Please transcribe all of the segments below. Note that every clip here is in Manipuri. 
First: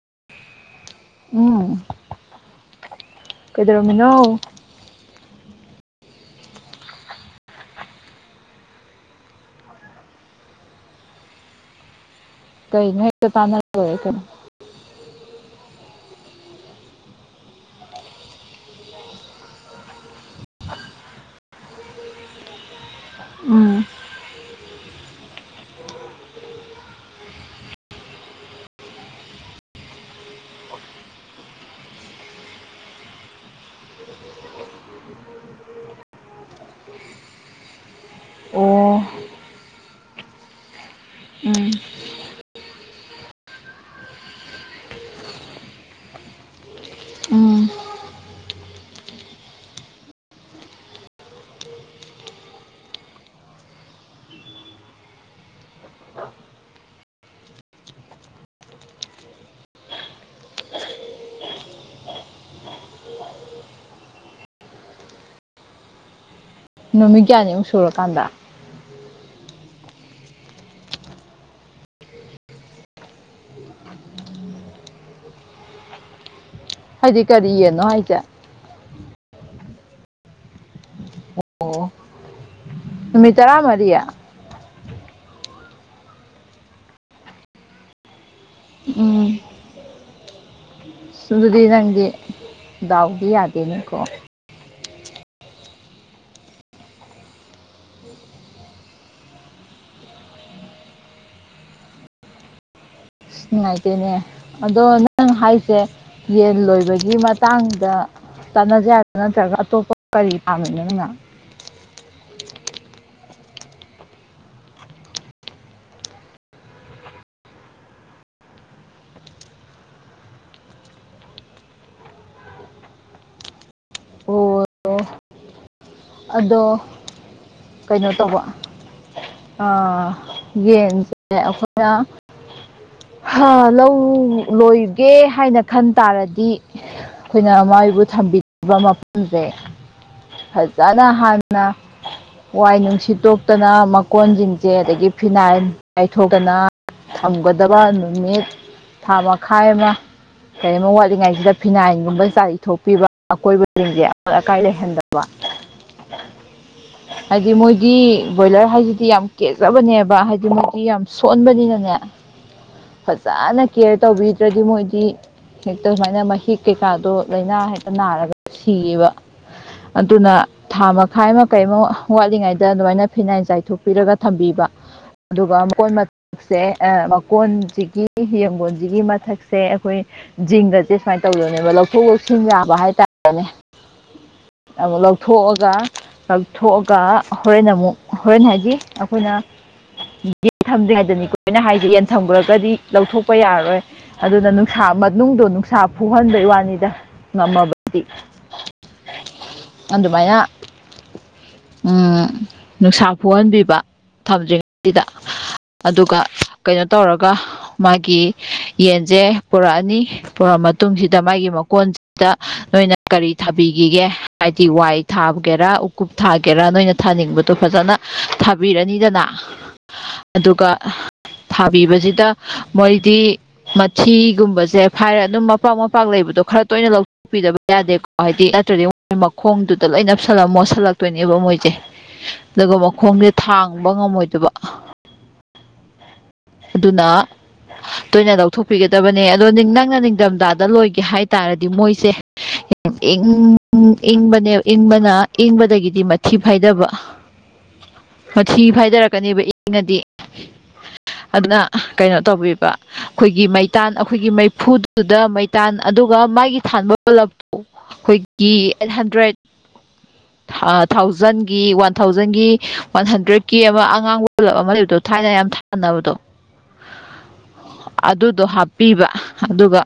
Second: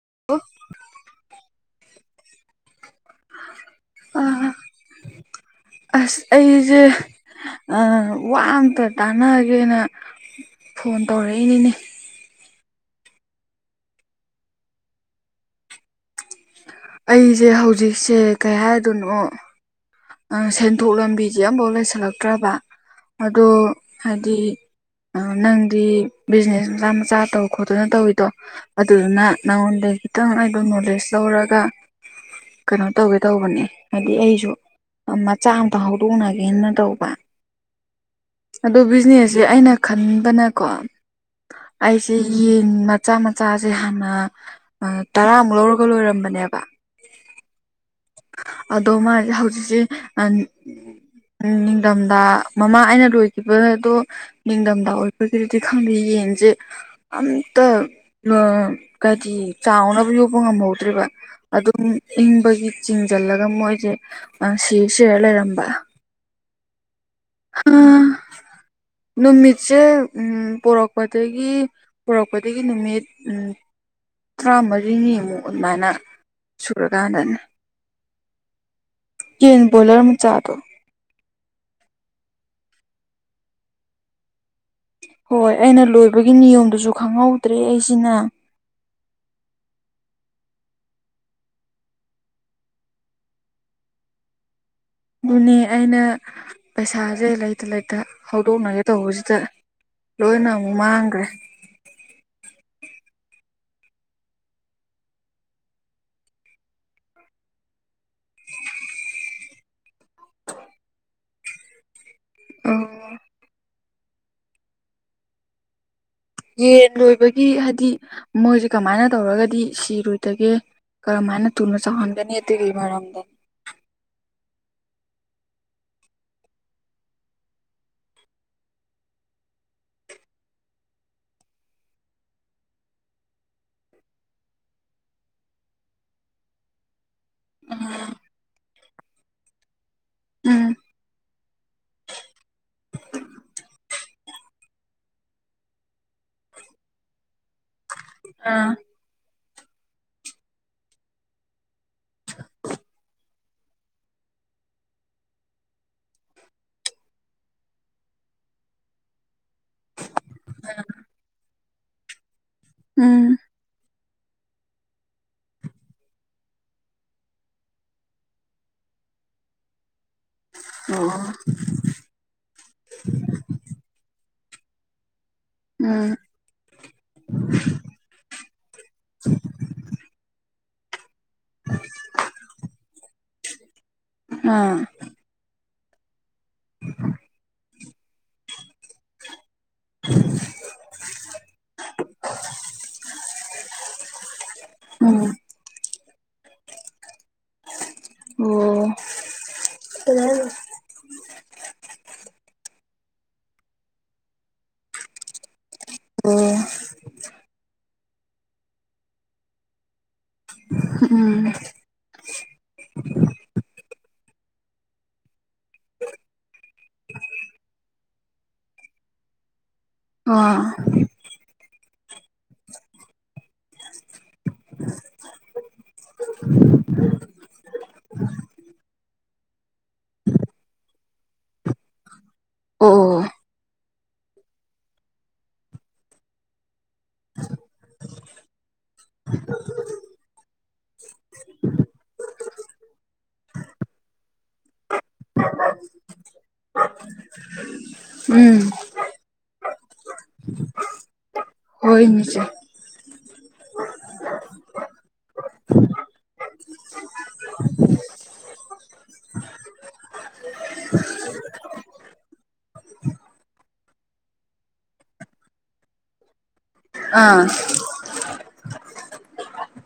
[unintelligible] ꯀꯩꯗꯧꯔꯝꯃꯤꯅꯣ ꯑ ꯑꯁ ꯑꯩꯖꯦ ꯑ ꯋꯥ ꯑꯝꯇ ꯇꯥꯟꯅꯒꯦꯅ ꯐꯣꯟ ꯇꯧꯔꯛꯏꯅꯤꯅꯦ ꯀꯩꯅꫭ ꯍꯦꯛꯇ [unintelligible] ꯑꯩꯖꯦ ꯍꯧꯖꯤꯛꯁꯦ ꯀꯩ ꯍꯥꯏꯗꯣꯏꯅꯣ ꯑ‌ ꯁꯦꯟꯊꯣꯛ ꯂꯝꯕꯤꯖꯦ ꯑꯝꯕꯥꯎ ꯂꯩꯁꯜꯂꯛꯇ꯭ꯔꯕ ꯑꯗꯣ ꯎꯝ ꯍꯥꯏꯗꯤ ꯅꯪꯗꯤ ꯕꯤꯖꯤꯅꯦꯁ ꯃꯆꯥ ꯃꯆꯥ ꯇꯧ ꯈꯣꯠꯇꯅ ꯇꯧꯋꯤꯗꯣ ꯑꯗꯨꯗꯨꯅ ꯅꯪꯉꯣꯟꯗ [unintelligible] ꯈꯤꯇꯪ ꯑꯩꯗꯣ ꯅꯣꯂꯦꯁ ꯂꯧꯔꯒ ꯀꯩꯅꯣ ꯇꯧꯒꯦ ꯇꯧꯕꯅꯦ ꯍꯥꯏꯗꯤ ꯑꯩꯁꯨ ꯃꯆꯥ ꯑꯝꯇ ꯍꯧꯗꯣꯛꯅꯒꯦꯅ ꯇꯧꯕ ꯑꯗꫭ ꯑꯣ ꯕꯤꯖꯤꯅꯦꯁꯁꯦ ꯑꯩꯅ ꯈꯟꯕꯅꯀꯣ ꯎꯝ ꯑꯩꯁꯦ ꯌꯦꯟ ꯃꯆꯥ ꯃꯆꯥꯖꯦ ꯍꯥꯟꯅ ꯇꯔꯥꯃꯨꯛ ꯂꯧꯔꯒ ꯂꯣꯏꯔꯝꯕꯅꯦ ꯕ ꯎꯝ ꯑꯗꯣ ꯃꯥꯖꯦ ꯍꯧꯖꯤꯛꯁꯦ [unintelligible] ꯎꯝ ꯅꯤꯡꯗꯝꯗꯥ ꯃꯃꯥ ꯑꯩꯅ ꯂꯣꯏꯒꯤꯕ ꯑꯗꯣ ꯅꯤꯡꯗꯝꯗꯥ ꯑꯣꯏꯕꯒꯤꯗꯨꯗꯤ ꯈꯪꯗꯦ ꯌꯦꯟꯖꯦ ꯑꯝꯇ [unintelligible] ꯍꯥꯏꯗꯤ ꯆꯥꯎꯅꯕ ꯌꯣꯛꯄ ꯉꯝꯍꯧꯗ꯭ꯔꯦꯕ ꯑꯗꯨꯝ ꯏꯪꯕꯒꯤ ꯆꯤꯡ ꯖꯜꯂꯒ ꯃꯣꯏꯖꯦ ꯑ ꯁꯤꯔ ꯁꯤꯔ ꯂꯩꯔꯝꯕ ꯅꯨꯃꯤꯠ ꯀꯌꯥꯅꯤꯃꯨꯛ ꯁꯨꯔꯀꯥꯟꯗ ꯅꯨꯃꯤꯠꯁꯦ ꯎꯝ ꯄꯣꯔꯛꯄꯗꯒꯤ ꯄꯨꯔꯛꯄꯗꯒꯤ ꯅꯨꯃꯤꯠ ꯎꯝ ꯇ꯭ꯔꯥꯃꯔꯤꯅꯤ ꯑꯃꯨꯛ ꯑꯗꯨꯝꯃꯥꯏꯅ ꯍꯥꯏꯗꯤ ꯀꯔꯤ ꯌꯦꯟꯅꯣ ꯍꯥꯏꯖꯦ ꯀꯤꯟꯕꯣꯂꯔ ꯃꯆꯥꯥꯗꯣ ꯅꯨ ꯃꯤꯇ ꯇꯔꯥ ꯃꯔꯤ ꯍꯣꯏ ꯑꯩꯅ ꯂꯣꯏꯕꯒꯤ ꯅꯤꯌꯣꯝꯗꯨꯁꯨ ꯈꯪꯍꯧꯗ꯭ꯔꯦ ꯑꯩꯁꯤꯅ [inaudible] ꯎꯝ ꯑꯗꯨꯗꯤ ꯅꯪꯗꯤ ꯗꯥꯎꯗꯤ ꯌꯥꯗꯦꯅꯤꯀꯣ ꯑꯗꯨꯅꯦ ꯑꯩꯅ ꯄꯩꯁꯥꯁꯦ ꯂꯩꯇ ꯂꯩꯇ ꯍꯧꯗꯣꯛꯅꯒꯦ ꯇꯧꯕꯁꯤꯗ ꯂꯣꯏꯅ ꯑꯃꯨꯛ ꯃꯥꯡꯈ꯭ꯔꯦ ꯅꯨꯡꯉꯥꯏꯇꯦꯅꯦ ꯑꯗꯣ ꯅꯪ ꯍꯥꯏꯁꯦ ꯌꯦꯟ ꯂꯣꯏꯕꯒꯤ ꯃꯇꯥꯡꯗ ꯇꯥꯟꯅꯖꯦ ꯍꯥꯏꯕ ꯅꯠꯇ꯭ꯔꯒ ꯑꯇꯣꯞꯄ ꯀꯔꯤ ꯄꯥꯝꯃꯤꯅꯣ ꯅꯪꯅ ꯑ ꯌꯦꯟ ꯂꯣꯏꯕꯒꯤ ꯍꯥꯏꯗꯤ ꯃꯣꯏꯁꯦ ꯀꯃꯥꯏꯅ ꯇꯧꯔꯒꯗꯤ ꯁꯤꯔꯣꯏꯗꯒꯦ ꯀꯔꯝ ꯍꯥꯏꯅ ꯊꯨꯅ ꯆꯍꯟꯒꯅꯤꯒꯤ ꯑꯗꯨꯒꯤ ꯃꯔꯝꯗ ꯑꯣ ꯑꯗꯣ ꯀꯩꯅꯣ ꯇꯧꯕ ꯑ ꯌꯦꯟꯁꯦ ꯑꯩꯈꯣꯏꯅ ꯍꯥ ꯂꯧ ꯂꯣꯏꯒꯦ ꯍꯥꯏꯅ ꯈꯟ ꯇꯥꯔꯗꯤ ꯑꯩꯈꯣꯏꯅ ꯃꯥꯏꯕꯨ ꯊꯝꯕꯤꯕ ꯃꯐꯝꯁꯦ ꯎꯝ ꯐꯖꯅ ꯍꯥꯟꯅ ꯋꯥꯏ ꯅꯨꯡꯁꯤꯠꯇꯣꯛꯇꯅ ꯀꯣꯟꯁꯤꯡꯁꯦ ꯑꯗꯒꯤ ꯐꯤꯅꯥꯏꯜ ꯌꯥꯥꯏꯊꯣꯛꯇꯅ ꯊꯝꯒꯗꯕ ꯅꯨꯃꯤꯠ ꯑꯥ ꯊꯥ ꯃꯈꯥꯏ ꯑꯃ ꯀꯔꯤꯒꯨꯝꯕ ꯋꯥꯠꯂꯤꯉꯥꯏꯁꯤꯗ ꯐꯤꯅꯥꯏꯟꯒꯨꯝꯕ ꯆꯥꯛ ꯏꯊꯣꯛꯄꯤꯕ ꯑꯀꯣꯏꯕꯁꯤꯡꯁꯦ ꯑꯃꯣꯠ ꯑꯀꯥꯏ ꯂꯩꯍꯟꯗꯕ [unintelligible] ꯍꯥꯏꯗꯤ ꯃꯣꯏꯗꯤ ꯕꯣꯏꯂꯔ ꯍꯥꯏꯁꯤꯗꯤ ꯌꯥꯝ ꯀꯦꯖꯕꯅꯦꯕ ꯍꯥꯏꯗꯤ ꯃꯣꯏꯗꯤ ꯌꯥꯝ ꯁꯣꯟꯕꯅꯤꯅꯅꯦ ꯎꯝ ꯐꯖꯅ ꯀꯦꯌꯔ ꯇꯧꯕꯤꯗ꯭ꯔꯗꯤ ꯃꯣꯏꯗꯤ ꯍꯦꯛꯇ ꯁꯨꯃꯥꯏꯅ ꯃꯍꯤꯛ ꯀꯩꯀꯥꯗꯣ ꯂꯥꯏꯅꯥ ꯍꯦꯛꯇ ꯅꯥꯔꯒ ꯁꯤꯌꯦꯕ ꯑꯗꯨꯅ ꯊꯥ ꯑꯣ ꯃꯈꯥꯏ ꯑꯃ ꯀꯩꯃ ꯋꯥꯠꯂꯤꯉꯩꯗ ꯑꯗꯨꯃꯥꯏꯅ ꯐꯤꯅꯥꯏꯟ ꯆꯥꯏꯊꯣꯛꯄꯤꯔꯒ ꯊꯝꯕꯤꯕ ꯑꯗꯨꯒ ꯃꯀꯣꯟ ꯎꯝ ꯃꯇꯛꯁꯦ ꯑ ꯃꯀꯣꯟꯁꯤꯒꯤ ꯌꯦꯡꯒꯣꯟꯁꯤꯒꯤ ꯃꯊꯛꯁꯦ ꯑꯩꯈꯣꯏ ꯖꯤꯡꯒꯁꯦ ꯁꯨꯃꯥꯏꯅ ꯇꯧꯗꯣꯏꯅꯦꯕ ꯂꯧꯊꯣꯛ ꯂꯧꯁꯤꯟ ꯌꯥꯕ ꯍꯥꯏꯇꯥꯔꯦꯅꯦ ꯑꯥ ꯑꯃꯨꯛ ꯂꯧꯊꯣꯛꯑꯒ ꯀꯛꯊꯣꯛꯑꯒ ꯍꯣꯔꯦꯟ ꯑꯃꯨꯛ ꯍꯣꯔꯦꯟ ꯍꯥꯏꯗꯤ ꯑꯩꯈꯣꯏꯅ ꯌꯦꯟ ꯊꯝꯗꯔꯤ ꯉꯥꯏꯗꯅꯤꯀꯣ ꯑꯩꯈꯣꯏꯅ ꯍꯥꯏꯗꯤꯦ ꯌꯦꯟꯊꯝꯈꯨꯔꯒꯗꯤ ꯂꯧꯊꯣꯛꯄ ꯌꯥꯔꯔꯣꯏ ꯑꯗꯨꯅ ꯅꯨꯡꯁꯥ ꯎꯝ ꯃꯅꯨꯡꯗꯣ ꯅꯨꯡꯁꯥ ꯐꯨꯍꯟꯕꯩ ꯋꯥꯅꯤꯗ ꯉꯝꯃꯕ ꯑꯣ ꯑꯗꯨꯃꯌꯥ ꯎꯝ ꯅꯨꯡꯁꯥ ꯐꯨꯍꯟꯕꯤꯕ ꯊꯝꯗ꯭ꯔꯤꯉꯩꯁꯤꯗ ꯑꯗꯨꯒ ꯑꯣ ꯀꯩꯅꯣ ꯇꯧꯔꯒ ꯃꯥꯒꯤ ꯌꯦꯟꯁꯦ ꯄꯨꯔꯛꯑꯅꯤ ꯄꯨꯔꯛꯑ ꯃꯇꯨꯡ ꯃꯇꯨꯡꯁꯤꯗ ꯎꯝ ꯃꯥꯒꯤ ꯃꯀꯣꯟꯁ ꯅꯣꯏꯅ ꯀꯔꯤ ꯊꯥꯕꯤꯈꯤꯒꯦ ꯍꯥꯏꯗꯤ ꯋꯥꯏ ꯊꯥꯕꯒꯦꯔꯥ ꯎꯀꯨꯞ ꯊꯥꯒꯦꯔꯥ ꯅꯣꯏꯅ ꯊꯥꯅꯤꯡꯕꯗꯣ ꯐꯖꯅ ꯊꯥꯕꯤꯔꯅꯤꯗꯅ ꯑꯣ ꯑꯗꯨꯒ ꯊꯥꯕꯤꯕꯁꯤꯗ ꯃꯣꯏꯗꯤ ꯃꯊꯤꯒꯨꯝꯕꯁꯦ ꯐꯥꯏꯔꯦ ꯑꯗꯨꯝ ꯃꯄꯥꯛ ꯃꯄꯥꯛ ꯂꯩꯕ ꯈꯔ ꯇꯣꯏꯅ ꯂꯧꯊꯣꯛꯄꯤꯗꯕ ꯌꯥꯗꯦꯀꯣ ꯍꯥꯏꯗꯤ ꯅꯠꯇ꯭ꯔꯗꯤ ꯃꯈꯣꯡꯗꯨꯗ ꯂꯣꯏ ꯅꯞꯁꯜꯂ ꯃꯣ ꯁꯜꯂꯛꯇꯣꯏꯅꯦ ꯝ ꯑꯣꯏꯖꯦ [inaudible] ꯑꯗꯨꯒ ꯑꯣ ꯃꯈꯣꯡꯁꯦ ꯊꯥꯡꯕ ꯉꯝꯃꯣꯏꯗꯕ ꯑꯗꯨꯅ ꯇꯣꯏꯅ ꯂꯧꯊꯣꯛꯄꯤꯒꯗꯕꯅꯦ ꯑꯗꯣ ꯅꯪꯅ ꯅꯤꯡꯗꯝꯗꯥꯗ ꯂꯣꯏꯒꯦ ꯍꯥꯏꯇꯥꯔꯗꯤ ꯃꯣꯏꯁꯦ ꯏꯪ ꯏꯪꯕꯅꯦ ꯏꯪꯕꯅ ꯏꯪꯕꯗꯒꯤꯗꯤ ꯃꯊꯤ ꯐꯥꯏꯗꯕ [unintelligible] ꯃꯊꯤ ꯐꯥꯏꯗꯔꯛꯀꯅꯦꯕ ꯏꯪꯉꯗꯤ ꯑꯗꯨꯅ ꯀꯩꯅꯣ ꯍꯣꯏꯅꯤꯁꯦ ꯇꯧꯕꯤꯕ ꯑꯈꯣꯏꯒꯤ ꯃꯩꯇꯥꯟ ꯑꯩꯈꯣꯏꯒꯤ ꯃꯩꯐꯨꯗꯨꯗ ꯃꯩꯇꯥꯟ ꯑꯗꯨꯒ ꯃꯥꯒꯤ ꯊꯥꯟꯕ ꯕꯂꯞꯇꫭ [unintelligible] ꯑꯩꯠ ꯍꯟꯗ꯭ꯔꯦꯠ ꯊꯥꯎꯖꯟꯒꯤ ꯋꯥꯟ ꯊꯥꯎꯖꯟꯒꯤ ꯋꯥꯟ ꯍꯟꯗ꯭ꯔꯦꯠꯀꯤ ꯑꯃ ꯑꯉꯥꯡꯕ ꯕꯂꯞ ꯑꯃ ꯂꯩꯕꯗꯣ ꯊꯥꯏꯅ ꯌꯥꯝ ꯊꯥꯟꯅꯕꯗꯣ ꯑꯥ ꯑꯗꯨꯗꯣ ꯍꯥꯞꯄꯤꯕ ꯑꯗꯨꯒ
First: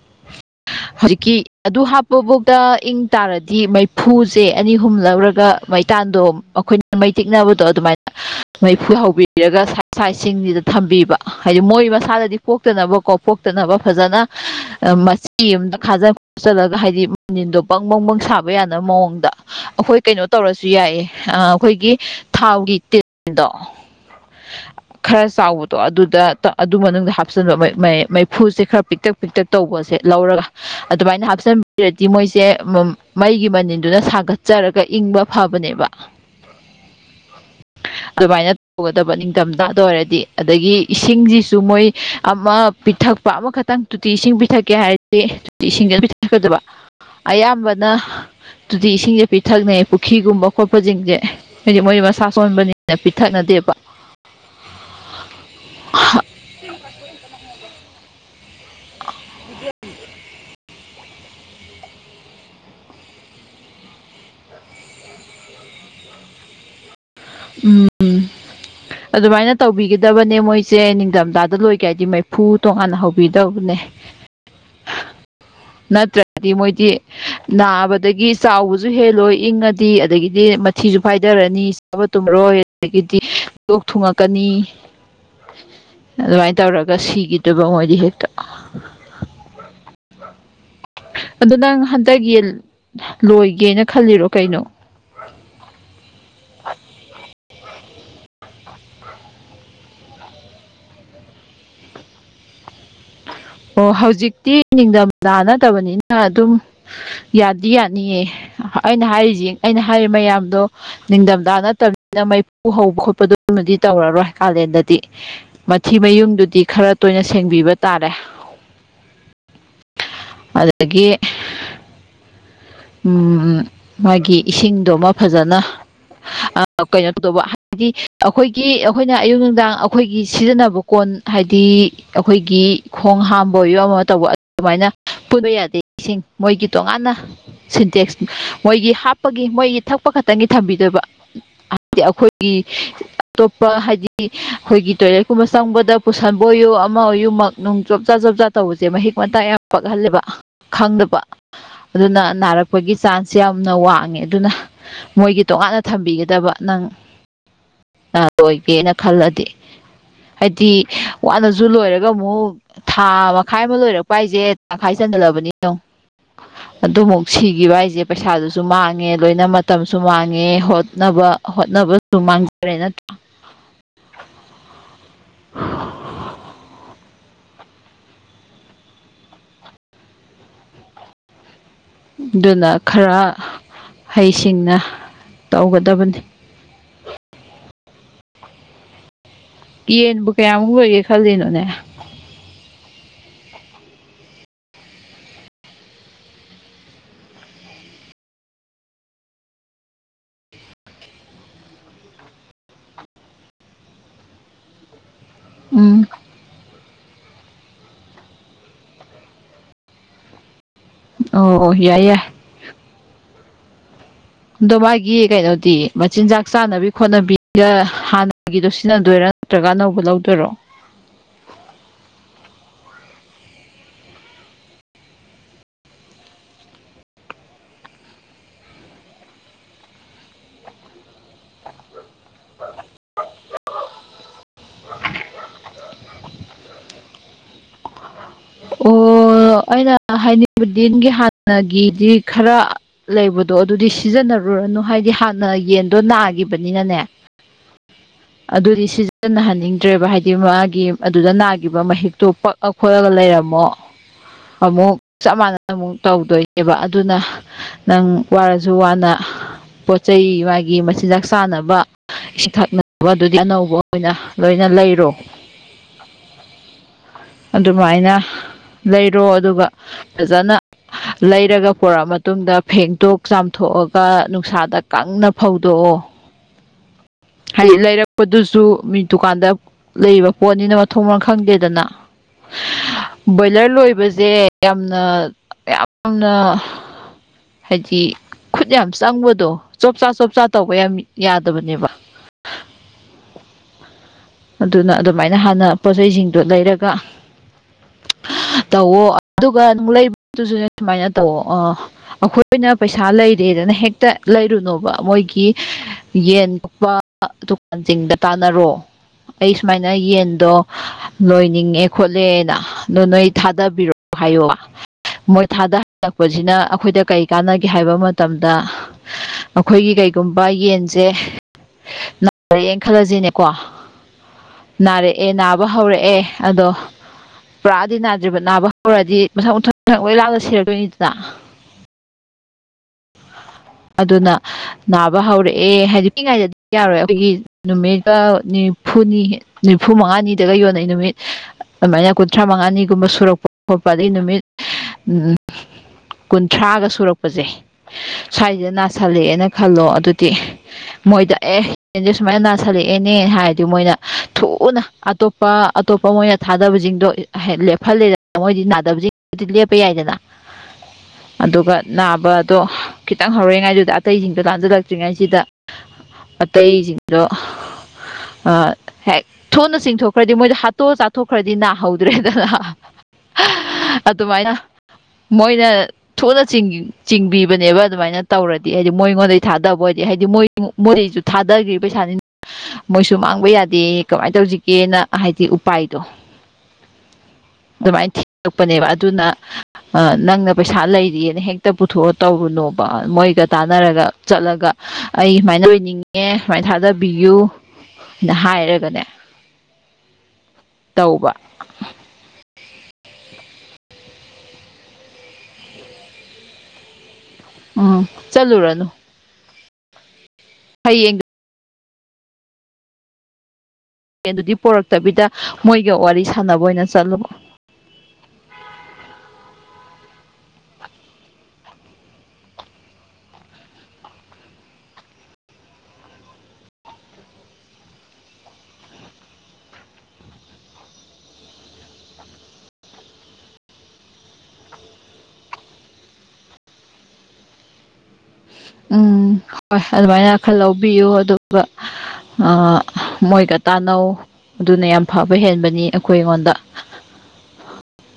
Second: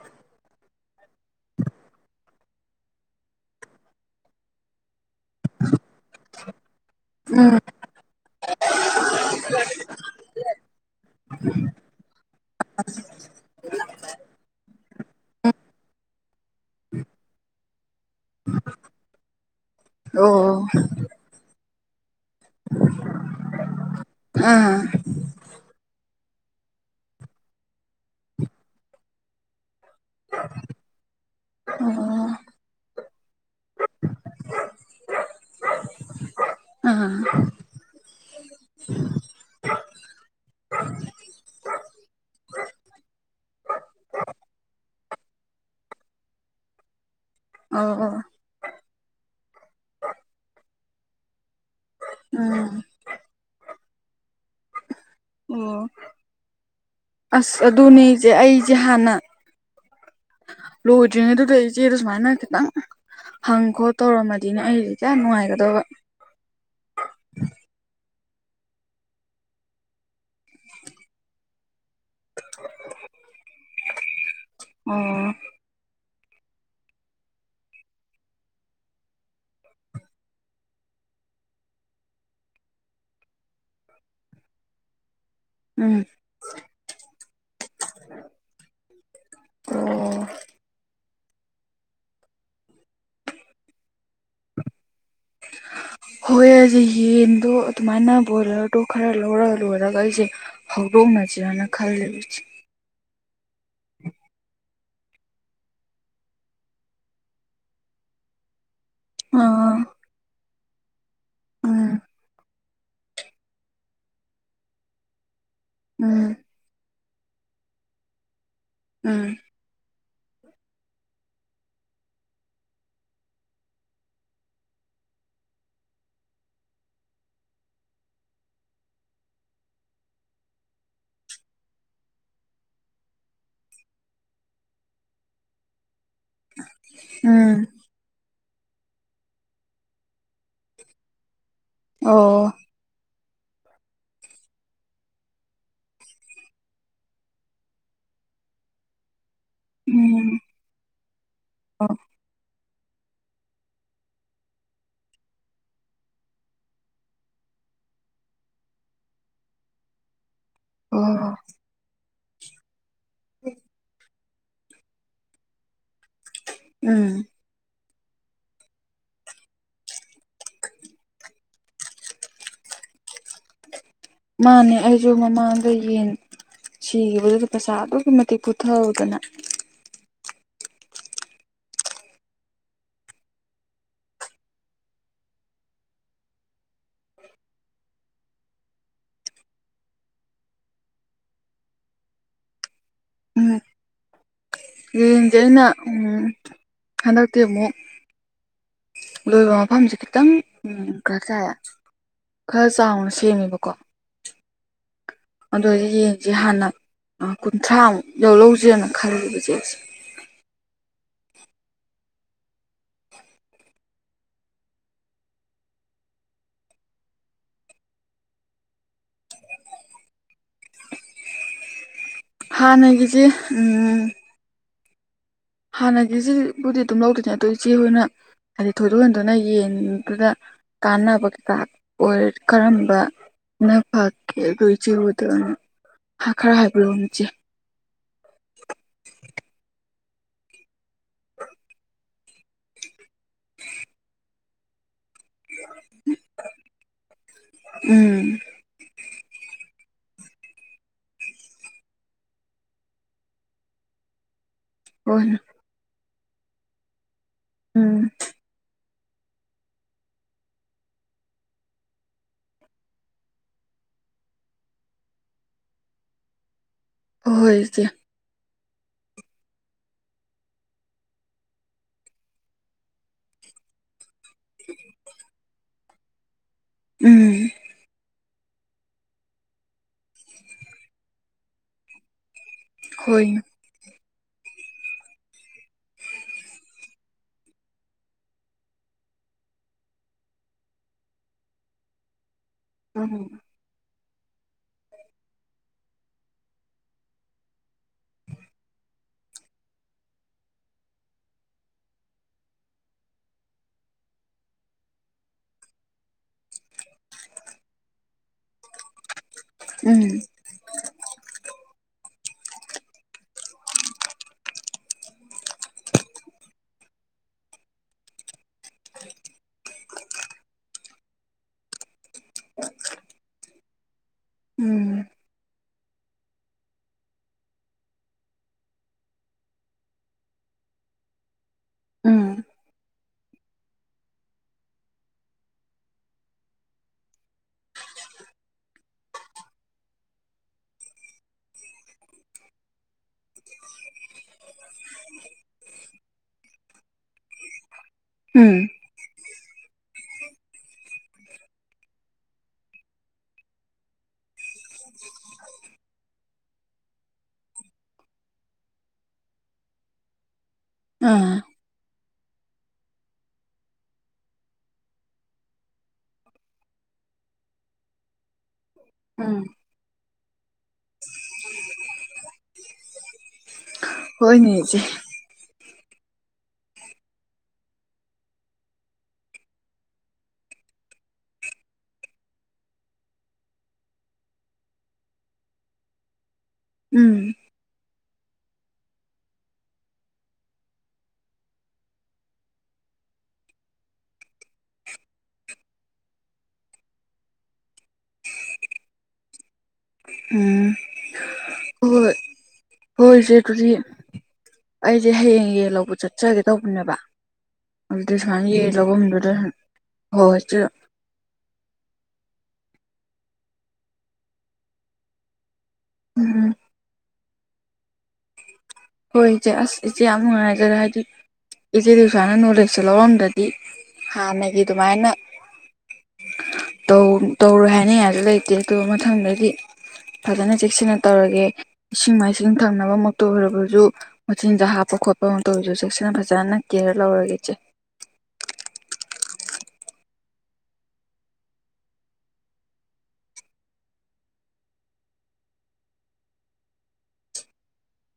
[inaudible] ꯍꯧꯖꯤꯛꯀꯤ ꯑꯗꯨ ꯍꯥꯞꯄ ꯕꫭꯛꯇ ꯏꯪ ꯇꯥꯔꯗꯤ ꯃꯩꯐꯨꯁꯦ ꯑꯅꯤ ꯑꯍꯨꯝ ꯂꯧꯔꯒ ꯃꯩꯇꯥꯟꯗꯣ ꯑꯈꯣꯏꯅ ꯃꯩ ꯎꯝ ꯇꯤꯛꯅꯕꯗꯣ ꯑꯗꯨꯃꯥꯏꯅ ꯃꯩꯐꯨ ꯍꯧꯕꯤ ꯔꯒ ꯁꯥꯏꯠ ꯁꯥꯏꯠꯁꯤꯡꯖꯤꯗ ꯊꯝꯕꯤꯕ ꯍꯥꯏꯗꯤ ꯃꯣꯏ ꯃꯁꯥꯗꯗꯤ ꯄꯣꯛꯇꯅꯕꯀꯣ ꯄꯣꯛꯇꯅꯕ ꯐꯖꯅ ꯃꯆꯤ ꯑꯝꯗ ꯈꯥꯖ ꯈꯣꯆꯜꯂꯒ ꯍꯥꯏꯗꯤ ꯃꯅꯤꯟꯗꯣ ꯕꯪ ꯕꯪ ꯕꯪ ꯁꯥꯕ ꯌꯥꯅꯕ ꯃꯋꫭꯡꯗ ꯑꯈꯣꯏ ꯀꯩꯅꯣ ꯑꯣ ꯇꯧꯔꯁꯨ ꯌꯥꯏꯌꯦ ꯑ‌‌ ꯑꯈꯣꯏꯒꯤ ꯊꯥꯎꯒꯤ ꯇꯤꯟꯗꯣ ꯑ ꯈꯔ ꯆꯥꯎꯕꯗꯣ ꯑꯗꯨꯗ [unintelligible] ꯑꯗꯨ ꯃꯅꯨꯡꯗ ꯍꯥꯞꯆꯟꯕ [unintelligible] ꯃꯩꯐꯨꯁꯦ ꯈꯔ ꯄꯤꯛꯇꯛ ꯄꯤꯛꯇꯛ ꯇꯧꯕ ꯁꯦ ꯂꯩꯔꯒ ꯑꯗꯨꯝꯃꯥꯏꯅ ꯑꯣ ꯍꯥꯞꯆꯟꯕꯤꯔꯗꯤ ꯃꫭꯏꯖꯦ ꯃꯩꯒꯤ ꯃꯅꯤꯟꯗꯨꯅ ꯁꯥꯒꯠꯆꯔꯒ ꯏꯪꯕ ꯐꯕꯅꯦꯕ ꯑꯗꯨꯃꯥꯏꯅ ꯑꯥ ꯇꯧꯒꯗꯕ ꯅꯤꯡꯗꯝꯗꯥꯗ ꯑꯣꯏꯔꯗꯤ ꯑꯗꯒꯤ ꯏꯁꯤꯡꯁꯤꯁꯨ ꯃꯣꯏ ꯑꯃ ꯄꯤꯊꯛꯄ ꯑꯃꯈꯛ ꯇꯪ ꯇꯣꯇꯤ ꯏꯁꯤꯡ ꯄꯤꯊꯛꯀꯦ ꯍꯥꯏꯔꯗꯤ ꯇꯣꯇꯤ ꯏꯁꯤꯡꯖꯦ ꯑꯗꯨꯝ ꯄꯤꯊꯛꯀꯗꯕ ꯑꯌꯥꯝꯕꯅ ꯑꯣ ꯇꫭꯇꯤ ꯏꯁꯤꯡꯖꯦ ꯄꯤꯊꯛꯅꯩ ꯄꯨꯈꯤꯒꯨꯝꯕ ꯈꯣꯠꯄꯖꯤꯡꯖꯦ ꯍꯥꯏꯗꯤ ꯃꯣꯏ ꯃꯁꯥ ꯎꯝ ꯁꯣꯟꯕꯅꯤꯅ ꯄꯤꯊꯛꯅ ꯗꯦꯕ ꯑꯣ [unintelligible] ꯑꯁ ꯑꯗꯨꯅꯦ ꯏꯆꯦ ꯑꯩꯖꯦ ꯍꯥꯟꯅ ꯂꯣꯏꯗ꯭ꯔꯤꯉꯩꯗꯨꯗ ꯏꯆꯦꯗ ꯁꯨꯝꯃꯥꯏꯅ ꯈꯤꯇꯪ ꯍꯪ ꯈꯣꯠ ꯇꯧꯔꯝꯃꯗꯤꯅ ꯑꯩꯗꯤ ꯀꯌꯥ ꯅꯨꯡꯉꯥꯏꯒꯗꯕ ꯎꯝ ꯑꯗꯨꯝꯃꯥꯏꯅ ꯇꯧꯕꯤꯒꯗꯕꯅꯦ ꯃꯣꯏꯖꯦ ꯅꯤꯡꯗꯝꯗꯥꯗ ꯂꯣꯏꯒꯦ ꯍꯥꯏꯗꯤ ꯃꯩꯐꯨ ꯇꯣꯡꯉꯥꯟꯅ ꯍꯧꯕꯤꯗꯧꯕ ꯅꯦ ꯑꯣ ꯅꯠꯇ꯭ꯔꯗꯤ ꯃꯣꯏꯗꯤ ꯅꯥꯕꯗꯒꯤ ꯆꯥꯎꯕꯖꯨ ꯍꯦꯜꯂꯣꯏ ꯏꯪꯉꯗꯤ ꯑꯗꯒꯤꯗꯤ ꯃꯊꯤꯖꯨ ꯐꯥꯏꯗꯔꯅꯤ ꯆꯥꯕ ꯇꯨꯝꯃꯔꯣꯏ ꯑꯗꯒꯤꯗꯤ ꯂꯣꯛ ꯊꯨꯡꯉꯛꯀꯅꯤ ꯎꯝ ꯑꯗꯨꯃꯥꯏꯅ ꯇꯧꯔꯒ ꯁꯤꯒꯤꯗꫭꯏꯕ ꯃꯣꯏꯗꯤ ꯍꯦꯛꯇ [inaudible] ꯑꯗꫭ ꯅꯪ ꯍꯟꯗꯛ ꯌꯦꯟ ꯂꯣꯏꯒꯦꯅ ꯈꯜꯂꯤꯔꯣ ꯀꯩꯅꯣ ꯍꫭ ꯍꯣꯏ ꯑꯩꯖꯦ ꯌꯦꯟꯗꯣ ꯑꯗꯨꯝꯃꯥꯏꯅ ꯕꯣꯏꯂꯔꯗꯣ ꯈꯔ ꯂꯧꯔ ꯂꯣꯏꯔꯒ ꯑꯩꯖꯦ ꯍꯧꯗꯣꯛꯅꯁꯤ ꯔꯅ ꯈꯜꯂꯤꯕ ꯑꯣ ꯍꯧꯖꯤꯛꯇꯤ ꯏꯡꯗꯝꯗꯥ ꯅꯠꯇꯕꯅꯤꯅ ꯑꯗꯨꯝ ꯌꯥꯗꯤ ꯌꯥꯅꯤꯌꯦ ꯑꯩꯅ ꯍꯥꯏꯔꯤꯖꯤ ꯑꯥ ꯑꯩꯅ ꯍꯥꯏꯔꯤ ꯃꯌꯥꯝꯗꯣ ꯅꯤꯡꯗꯝꯗꯥ ꯎꯝ ꯅꯠꯇꯝꯅꯤꯅ ꯃꯩ ꯐꯨ ꯍꯧꯕ ꯈꯣꯠꯄꯗꯨꯃꯗꯤ ꯇꯧꯔꯔꯣꯏ ꯀꯥꯂꯦꯟꯗꯗꯤ ꯃꯊꯤ ꯎꯝ ꯃꯌꯨꯡꯗꯨꯗꯤ ꯈꯔ ꯇꯣꯏꯅ ꯁꯦꯡꯕꯤꯕ ꯇꯥꯔꯦ ꯎꯝ ꯑꯗꯒꯤ ꯎꯝ ꯃꯥꯒꯤ ꯏꯁꯤꯡꯗꯨꯃ ꯐꯖꯅ ꯑ ꯀꯩꯅꯣ ꯇꯧꯗꯧꯕ ꯍꯥꯏꯗꯤ ꯑꯈꯣꯏꯒꯤ ꯑꯈꯣꯏꯅ ꯑꯌꯨꯛ ꯅꯨꯡꯗꯥꯡ ꯑꯈꯣꯏꯒꯤ ꯁꯤꯖꯤꯟꯅꯕ ꯀꯣꯟ ꯍꯥꯏꯗꯤ ꯑꯈꯣꯏꯒꯤ ꯈꯣꯡ ꯍꯥꯝꯕ ꯑꯣꯢꯌꯣ ꯑꯃꯃ ꯇꯧꯕ ꯑꯗꯨꯃꯥꯏꯅ ꯄꯨꯟꯕ ꯌꯥꯗꯦ ꯢꯁꯤ ꯢꯪ ꯃꯣꯏꯒꯤ ꯇꯣꯉꯥꯟꯅ ꯎꯝ ꯁꯤꯟꯇꯦꯛꯁ ꯃꯣꯏꯒꯤ ꯍꯥꯞꯄꯒꯤ ꯃꯣꯏꯒꯤ ꯊꯛꯄ ꯈꯛꯇꯪꯒꯤ ꯊꯝꯕꯤꯗꯣꯏꯕ ꯍꯥꯏꯕꯗꯤ ꯑꯣ ꯑꯈꯣꯏꯒꯤ ꯑꯇꯣꯞꯄ ꯍꯥꯏꯗꯤ ꯑꯈꯣꯏꯒꯤ ꯇꯣꯏꯂꯦꯠꯀꯨꯝꯕ ꯆꯪꯕꯗ ꯄꯨꯁꯟꯕ ꯑꯣꯏꯌꯨ ꯑꯃ ꯑꯣꯏꯌꯨ ꯃꯛ ꯅꯨꯡ ꯆꯣꯞ ꯆꯥ ꯆꯣꯞ ꯆꯥ ꯇꯧꯕꯖꯦ ꯃꯍꯤꯛ ꯃꯇꯥꯏ ꯌꯥꯝ ꯄꯛꯍꯜꯂꯦꯕ ꯎꯝ ꯈꯪꯗꯕ ꯑꯣ ꯑꯗꯨꯅ ꯅꯥꯔꯛꯄꯒꯤ ꯆꯥꯟꯁ ꯌꯥꯝꯅ ꯋꯥꯡꯉꯦ ꯑꯗꯨꯅ ꯃꯣꯏꯒꯤ ꯇꯣꯉꯥꯟꯅ ꯊꯝꯕꯤꯒꯗꯕ ꯅꯪ [inaudible] [unintelligible] ꯂꯣꯏꯒꯦꯅ ꯈꯜꯂꯗꯤ ꯍꯥꯏꯗꯤ ꯑꯣ ꯋꯥꯅꯖꯨ ꯂꯣꯏꯔꯒ ꯑꯃꯨꯛ ꯊꯥ ꯃꯈꯥꯏ ꯑꯃ ꯂꯣꯏꯔꯛꯄ ꯍꯥꯏꯖꯦ ꯊꯥꯈꯥꯏ ꯆꯟꯖꯜꯂꯕꯅꯤ ꯌꯣꯡ ꯎꯝ ꯄꯤꯕ ꯍꯥꯏꯖꯦ ꯄꯩꯁꯥꯗꯨꯁꯨ ꯃꯥꯡꯉꯦ ꯂꯣꯏꯅ ꯃꯇꯝꯁꯨ ꯃꯥꯡꯉꯦ ꯍꯣꯠꯅꯕ ꯍꯣꯠꯅꯕꯖꯨ ꯃꯥꯡꯖ ꯔꯦ ꯅꯠꯇ꯭ꯔꯥ ꯃꯥꯅꯦ ꯑꯩꯖꯨ ꯃꯃꯥꯡꯗ ꯌꯦꯟ ꯁꯤꯒꯤꯕꯗꯨ ꯄꯩꯁꯥ ꯑꯗꯨꯛꯀꯤ ꯃꯇꯤꯛ ꯄꯨꯠꯊꯍꯧꯗꯅ ꯑꯗꯨꯅ ꯈꯔ ꯍꯩꯁꯤꯡꯅ ꯇꯧꯒꯗꯕꯅꯤ [inaudible] ꯌꯦꯟꯕꯨ ꯀꯌꯥꯃꯨꯛ ꯂꯣꯏꯒꯦ ꯈꯜꯂꯤꯅꯣꯅꯦ ꯌꯦꯟꯖꯦ ꯑꯩꯅ ꯎꯝ ꯍꯟꯗꯛꯇꯤ ꯑꯃꯨꯛ ꯂꯣꯏꯕ ꯃꯐꯝꯖꯦ ꯈꯤꯇꯪ ꯎꯝ ꯈ ꯆꯥꯏꯌꯦ ꯈꯔ ꯆꯥꯎꯅ ꯁꯦꯝꯃꯦꯕꯀꯣ ꯑꯗꯨꯗꯗꯤ ꯎꯝ ꯌꯦꯟꯖꯦ ꯍꯥꯟꯅ ꯑꯥ ꯀꯨꯟꯊ꯭ꯔꯥꯃꯨꯛ ꯂꯧ ꯂꯧꯖꯤꯔꯥꯅ ꯈꯜꯂꯤꯌꯦꯕ ꯆꯦꯠꯁꯦ ꯑꯣ ꯑꯣ ꯌꯥꯏ ꯌꯥꯢ ꯑꯗꯣ ꯃꯥꯒꯤ ꯀꯩꯅꯣꯗꯤ ꯃꯆꯤꯟꯖꯥꯛ ꯆꯥꯅꯕꯤ ꯈꯣꯠꯅꯕꯤꯒ ꯍꯥꯟꯅꯒꯤꯗꯣ ꯁꯤꯖꯤꯟꯅꯗꯣꯏꯔꯥ ꯅꯠꯇ꯭ꯔꯒ ꯑꯅꯧꯕ ꯂꯧꯗꯣꯏꯔꯣ ꯍꯥꯟꯅꯒꯤꯖꯦ ꯎꯝ ꯍꯥꯟꯅꯒꯤꯖꯤꯕꯨꯗꯤ ꯗꯨꯝ ꯂꯧꯗꯨꯅꯦ ꯑꯗꯨ ꯏꯆꯦ ꯍꯣꯏꯅ ꯍꯥꯏꯗꯤ ꯊꯣꯏꯗꯣꯛ ꯍꯦꯟꯗꯣꯛꯅ ꯌꯦꯟꯗꯨꯗ ꯀꯥꯟꯅꯕ ꯀꯩꯀꯥ ꯑꯣꯏꯔꯗꯤ ꯀꯔꯝꯕ [unintelligible] [inaudible] ꯑꯣ ꯑꯣ ꯑꯩꯅ ꯍꯥꯏꯅꯤꯡꯕꯗꯤꯝꯒꯤ ꯍꯥꯟꯅꯒꯤꯗꯤ ꯈꯔ ꯂꯩꯕꯗꯣ ꯑꯗꯨꯗꯤ ꯁꯤꯖꯤꯟꯅ ꯔꯨꯔꯅꯨ ꯍꯥꯏꯗꯤ ꯍꯥꯟꯅ ꯌꯦꯟꯗꯣ ꯅꯥꯒꯤꯕꯅꯤꯅꯅꯦ ꯎꯝ ꯑꯗꯨꯗꯤ ꯁꯤꯖꯤꯟꯅꯍꯟꯅꯤꯡꯗ꯭ꯔꯦꯕ ꯍꯥꯏ ꯗꯤ ꯃꯥꯒꯤ ꯑꯗꯨꯗ ꯅꯥꯒꯤꯕ ꯃꯍꯤꯛꯇꯣ ꯄꯛꯑ ꯈꯣꯠꯂꯒ ꯂꯩꯔꯝꯃꯣ ꯑꯃꯨꯛ ꯍꯣꯏꯅꯦ ꯆꯞ ꯃꯥꯟꯅꯅ ꯑꯃꯨꯛ ꯇꯧꯗꯣꯏꯅꯦꯕ ꯑꯗꯨꯅ ꯎꯝ ꯅꯪ ꯋꯥꯔꯖꯨ ꯋꯥꯅ [inaudible] ꯄꯣꯠ ꯆꯩ ꯃꯥꯒꯤ ꯃꯆꯤꯟꯖꯥꯛ ꯆꯥꯅꯕ ꯏꯁꯤꯡ ꯊꯛꯅꯕꯗꯨꯗꯤ ꯑꯅꯧꯕ ꯑꯣꯏꯅ ꯂꯣꯏꯅ ꯂꯩꯔꯣ [inaudible] ꯏꯆꯦ ꯑꯗꯨꯃꯥꯏꯅ ꯂꯩꯔꯣ ꯑꯗꯨꯒ ꯐꯖꯅ ꯂꯩꯔꯒ ꯄꯨꯔꯛꯑ ꯃꯇꯨꯡꯗ ꯐꯦꯡꯇꯣꯛ ꯆꯥꯝꯊꯣꯛꯑꯒ ꯅꯨꯡꯁꯥꯗ ꯀꯪꯅ ꯐꯧꯗꯣꯛꯑꯣ ꯎꯝ ꯄꯗꯨꯁꯨ ꯃꯤ ꯗꯨꯀꯥꯟꯗ ꯂꯩꯔꯤꯕ ꯄꯣꯠꯅꯤꯅ ꯃꯊꯣꯡ ꯃꯔꯝ ꯈꯪꯗꯦꯗꯅꯥ ꯍꯣꯏꯅꯦ ꯕꯣꯢꯂꯔ ꯂꯣꯏꯕ ꯖꯦ ꯌꯥꯝꯅ ꯌꯥꯝꯅ ꯍꯥꯏꯗꯤ ꯈꯨꯠ ꯌꯥꯝ ꯆꯪꯕꯗꯣ ꯆꯣꯞꯆꯥ ꯆꯣꯞꯆꯥ ꯇꯧꯕ ꯌꯥꯝ ꯌꯥꯗꯕꯅꯦꯕ [inaudible] ꯎꯝ ꯑꯗꯨꯅ ꯑꯗꯨꯃꯥꯏꯅ ꯍꯥꯟꯅ ꯄꯣꯠꯆꯩ ꯖꯤꯡꯗꯣ ꯂꯩꯔꯒꯥ [inaudible] ꯇꯧꯋꯣ ꯑꯗꯨꯒ ꯅꯪ ꯂꯩꯕꯗꯨꯖꯨꯅꯦ ꯁꯨꯃꯥꯏꯅ ꯇꯧꯋꯣ ꯑ ꯑꯈꯣꯏꯅ ꯄꯩꯁꯥ ꯂꯩꯔꯦ ꯔꯦꯗꯅ ꯍꯦꯛꯇ ꯂꯩꯔꯨꯅꯣꯕ ꯃꯣꯏꯒꯤ ꯌꯦꯟ ꯀꯛꯄ ꯗꯨꯀꯥꯟꯖꯤꯡꯗ ꯇꯥꯟꯅꯔꯣ ꯑꯩ ꯁꯨꯃꯥꯏꯅ ꯎꯝ ꯌꯦꯟꯗꯣ ꯂꯣꯏꯅꯤꯡꯉꯦ ꯈꯣꯠ ꯂꯦꯅ ꯗꯣ ꯅꯣꯏ ꯊꯥꯗꯕꯤꯔꯛꯑꯣ ꯍꯥꯏꯌꯣ ꯃꯣꯏ ꯊꯥꯗ ꯍꯜꯂꯛꯄꯖꯤꯅ ꯑꯈꯣꯏꯗ ꯀꯩ ꯀꯥꯟꯅꯒꯦ ꯍꯥꯏꯕ ꯃꯇꯝꯗ ꯑꯈꯣꯏꯒꯤ ꯀꯩꯒꯨꯝꯕ ꯌꯦꯟꯖꯦ ꯅꯥꯔꯛꯑꯦꯟ ꯈꯜꯂꯖꯤꯅꯦꯀꯣ ꯎꯝ ꯅꯥꯔꯛꯑꯦ ꯅꯥꯕ ꯍꯧꯔꯛꯑꯦ ꯑꯗꯣ ꯄꯨꯔꯥꯗꯤ ꯅꯥꯗ꯭ꯔꯤꯕ ꯅꯥꯕ ꯍꯧꯔꯗꯤ ꯃꯊꯪ ꯃꯊꯪꯊꯪ ꯂꯣꯏ ꯂꯥꯛꯂ ꯁꯤꯔꯗꯣꯏꯅꯤꯗꯅ ꯎꯝ ꯑꯗꯨꯅ ꯅꯥꯕ ꯍꯧꯔꯛꯑꯦ ꯍꯥꯏꯗꯤ ꯄꯤꯛꯢꯉꯥꯏꯗꯗꯤ ꯌꯥꯔꯣꯏ ꯑꯈꯣꯏꯒꯤ ꯅꯨꯃꯤꯠꯀ ꯅꯤꯔ ꯅꯤꯝꯐꯨꯅꯤ ꯅꯤꯝꯐꯨ ꯃꯉꯥꯅꯤꯗꯒ ꯌꯣꯟꯅꯩ ꯅꯨꯃꯤꯠ ꯑꯗꯨꯃꯥꯏꯅ ꯀꯨꯟꯊ꯭ꯔꯥ ꯃꯉꯥꯅꯤꯒꯨꯝꯕ ꯁꯨꯔꯛꯄ ꯈꯣꯠꯄ ꯑꯗꯒꯤ ꯅꯨꯃꯤꯠ ꯎꯝ ꯀꯨꯟꯊ꯭ꯔꯥꯒ ꯁꯨꯔꯛꯄꯖꯦ ꯎꯝ ꯁ꯭ꯋꯥꯏꯖꯤꯗ ꯅꯥꯁꯜꯂꯛꯑꯦꯅ ꯈꯜꯂꯣ ꯑꯗꯨꯗꯤ ꯃꯣꯏꯗ ꯑꯦ ꯌꯦꯟꯖꯦ ꯁꯨꯃꯥꯏꯅ ꯅꯥꯁꯤꯜꯂꯛꯑꯦꯅꯦ ꯍꯥꯏꯔꯗꯤ ꯃꯣꯏꯅ ꯊꯨꯅ ꯑꯇꯣꯞꯄ ꯑꯇꯣꯞꯄ ꯃꯣꯏꯅ ꯊꯥꯗꯕꯖꯤꯡꯗꯣ ꯑꯍꯦ ꯂꯦꯞꯍꯜꯂꯦꯗꯅ ꯃꯣꯏꯗꯤ ꯅꯥꯗꯕꯖꯤꯡ ꯗꯨꯗꯤ ꯂꯦꯞꯄ ꯌꯥꯏꯗꯅ ꯑ ꯑꯗꯨꯒ ꯅꯥꯕꯗꯣ ꯈꯤꯇꯪ ꯍꯧꯔꯛꯏꯉꯥꯢꯗꯨꯗ ꯑꯇꯩꯖꯤꯡꯗꯨꯗ ꯂꯥꯟꯖꯜꯂꯛꯇ꯭ꯔꯤꯉꯥꯢꯁꯤꯗ ꯑꯇꯩꯖꯤꯡꯗꯣ ꯑ ꯍꯦꯛ ꯎꯝ ꯊꯨꯅ ꯆꯤꯡꯊꯣꯛ ꯈꯔꯗꯤ ꯃꯣꯏꯗꯣ ꯍꯥꯠꯇꯣꯛꯑ ꯆꯥꯊꯣꯛꯈ꯭ꯔꯗꯤ ꯅꯥꯍꯧꯗ꯭ꯔꯦꯗꯅ ꯍꯣꯏꯅꯦ ꯑꯗꯨꯃꯥꯏꯅ ꯏꯆꯦ ꯃꯣꯏꯅ ꯊꯨꯅ ꯆꯤꯡꯒꯤ ꯆꯤꯡꯕꯤꯕꯅꯦꯕ ꯑꯗꯨꯃꯥꯏꯅ ꯇꯧꯔꯗꯤ ꯍꯥꯏꯗꯤ ꯃꯣꯏꯉꯣꯟꯗꯩ ꯊꯥꯗꯕ ꯑꯣꯏꯔꯗꯤ ꯍꯥꯏꯗꯤ ꯃꯣꯏ ꯃꯣꯏꯗꯩꯖꯨ ꯊꯥꯗꯒ꯭ꯔꯤ ꯄꯩꯁꯥꯅꯤꯅ ꯃꯣꯏꯁꯨ ꯃꯥꯡꯕ ꯌꯥꯗꯦ ꯀꯃꯥꯏ ꯇꯧꯁꯤꯒꯦꯅ ꯍꯥꯏꯗꯤ ꯎꯄꯥꯏꯗꯣ ꯎꯝ ꯑꯗꯨꯃꯥꯏꯟ ꯊꯤꯔꯛꯄꯅꯦꯕ ꯑꯗꯨꯅ ꯑ ꯅꯪꯅ ꯄꯩꯁꯥ ꯂꯩꯔꯦꯅ ꯍꯦꯛꯇ ꯄꯨꯊꯣꯛꯑ ꯇꯧꯔꯨꯅꯣ ꯕ ꯃꯣꯏꯒ ꯇꯥꯟꯅꯔꯒ ꯆꯠꯂꯒ ꯑꯩ ꯁꯨꯃꯥꯏꯅ ꯑꯣꯏꯅꯤꯡꯉꯦ ꯁꯨꯃꯥꯏ ꯊꯥꯗꯕꯤꯌꯨ ꯅ ꯍꯥꯏꯔꯒꯅꯦ ꯎꯝ ꯇꯧꯕ ꯍꯣꯏ ꯍꯣꯏ ꯢꯆꯦ ꯗꯨꯗꯤ ꯑꯩꯖꯦ ꯍꯌꯦꯡ ꯌꯦꯜ ꯂꯧꯕ ꯆꯠꯆꯒꯦ ꯇꯧꯕꯅꯦꯕ ꯎꯝ ꯑꯗꯨꯗ ꯁꯨꯃꯥꯏꯅ ꯌꯦꯟ ꯆꯠꯂꯨꯔꯅꯨ ꯂꯧꯕꯝꯗꯨꯗ ꯁꯨꯝ ꯍꯣꯏ ꯢꯆꯦ ꯍꯌꯦꯡ ꯌꯦꯟꯗꯨꯗꯤ ꯄꯣꯔꯛꯇꯕꯤꯗ ꯃꯣꯏꯒ ꯋꯥꯔꯤ ꯎꯝ ꯁꯥꯟꯅꯕ ꯑꯣꯏꯅ ꯆꯠꯂꯨ ꯍꯣꯏ ꯏꯆꯦ ꯑꯁ ꯏꯆꯦ ꯌꯥꯝ ꯅꯨꯡꯉꯥꯏꯖꯔꯦ ꯍꯥꯏꯗꯤ ꯏꯆꯦꯗꯒꯤ ꯁꯨꯃꯥꯏꯅ ꯅꯣꯂꯦꯖꯁꯦ ꯂꯧꯔꯝꯗ꯭ꯔꯗꯤ ꯍꯥꯟꯅꯒꯤ ꯗꯨꯃꯥꯏꯅ ꯇꯧ ꯇꯧꯔꯣꯏ ꯍꯥꯏꯅꯤꯡꯉꯥꯏꯖꯨ ꯂꯩꯇꯦ ꯑꯗꫭ ꯃꯊꯪꯗꯒꯤ ꯐꯖꯅ ꯆꯦꯛꯁꯤꯟꯅ ꯇꯧꯔꯒꯦ ꯏꯁꯤꯡ ꯃꯥꯏꯁꯤꯡ ꯊꯛꯅꯕ ꯃꯛꯇ ꯑꯣꯏꯔꯕ ꯖꯨ ꯃꯆꯤꯟꯖꯥꯛ ꯍꯥꯞꯄ ꯈꯣꯠꯄ ꯃꯛꯇꯑꯣꯏꯖꯨ ꯆꯦꯛꯁꯤꯟꯅ ꯐꯖꯅ ꯀꯤꯌꯔ ꯂꯧꯔꯒꯦ ꯏꯆꯦ ꯎꯝ ꯍꯣꯏ ꯑꯗꯨꯃꯥꯏꯅ ꯈꯔ ꯂꯧꯕꯤꯌꯨ ꯑꯗꯨꯒ ꯑꯥ ꯃꯣꯏꯒ ꯇꯥꯟꯅꯧ ꯑꯗꯨꯅ ꯌꯥꯝ ꯐꯕ ꯍꯦꯟꯕꯅꯤ ꯑꯩꯈꯣꯏ ꯉꯣꯟꯗ [inaudible]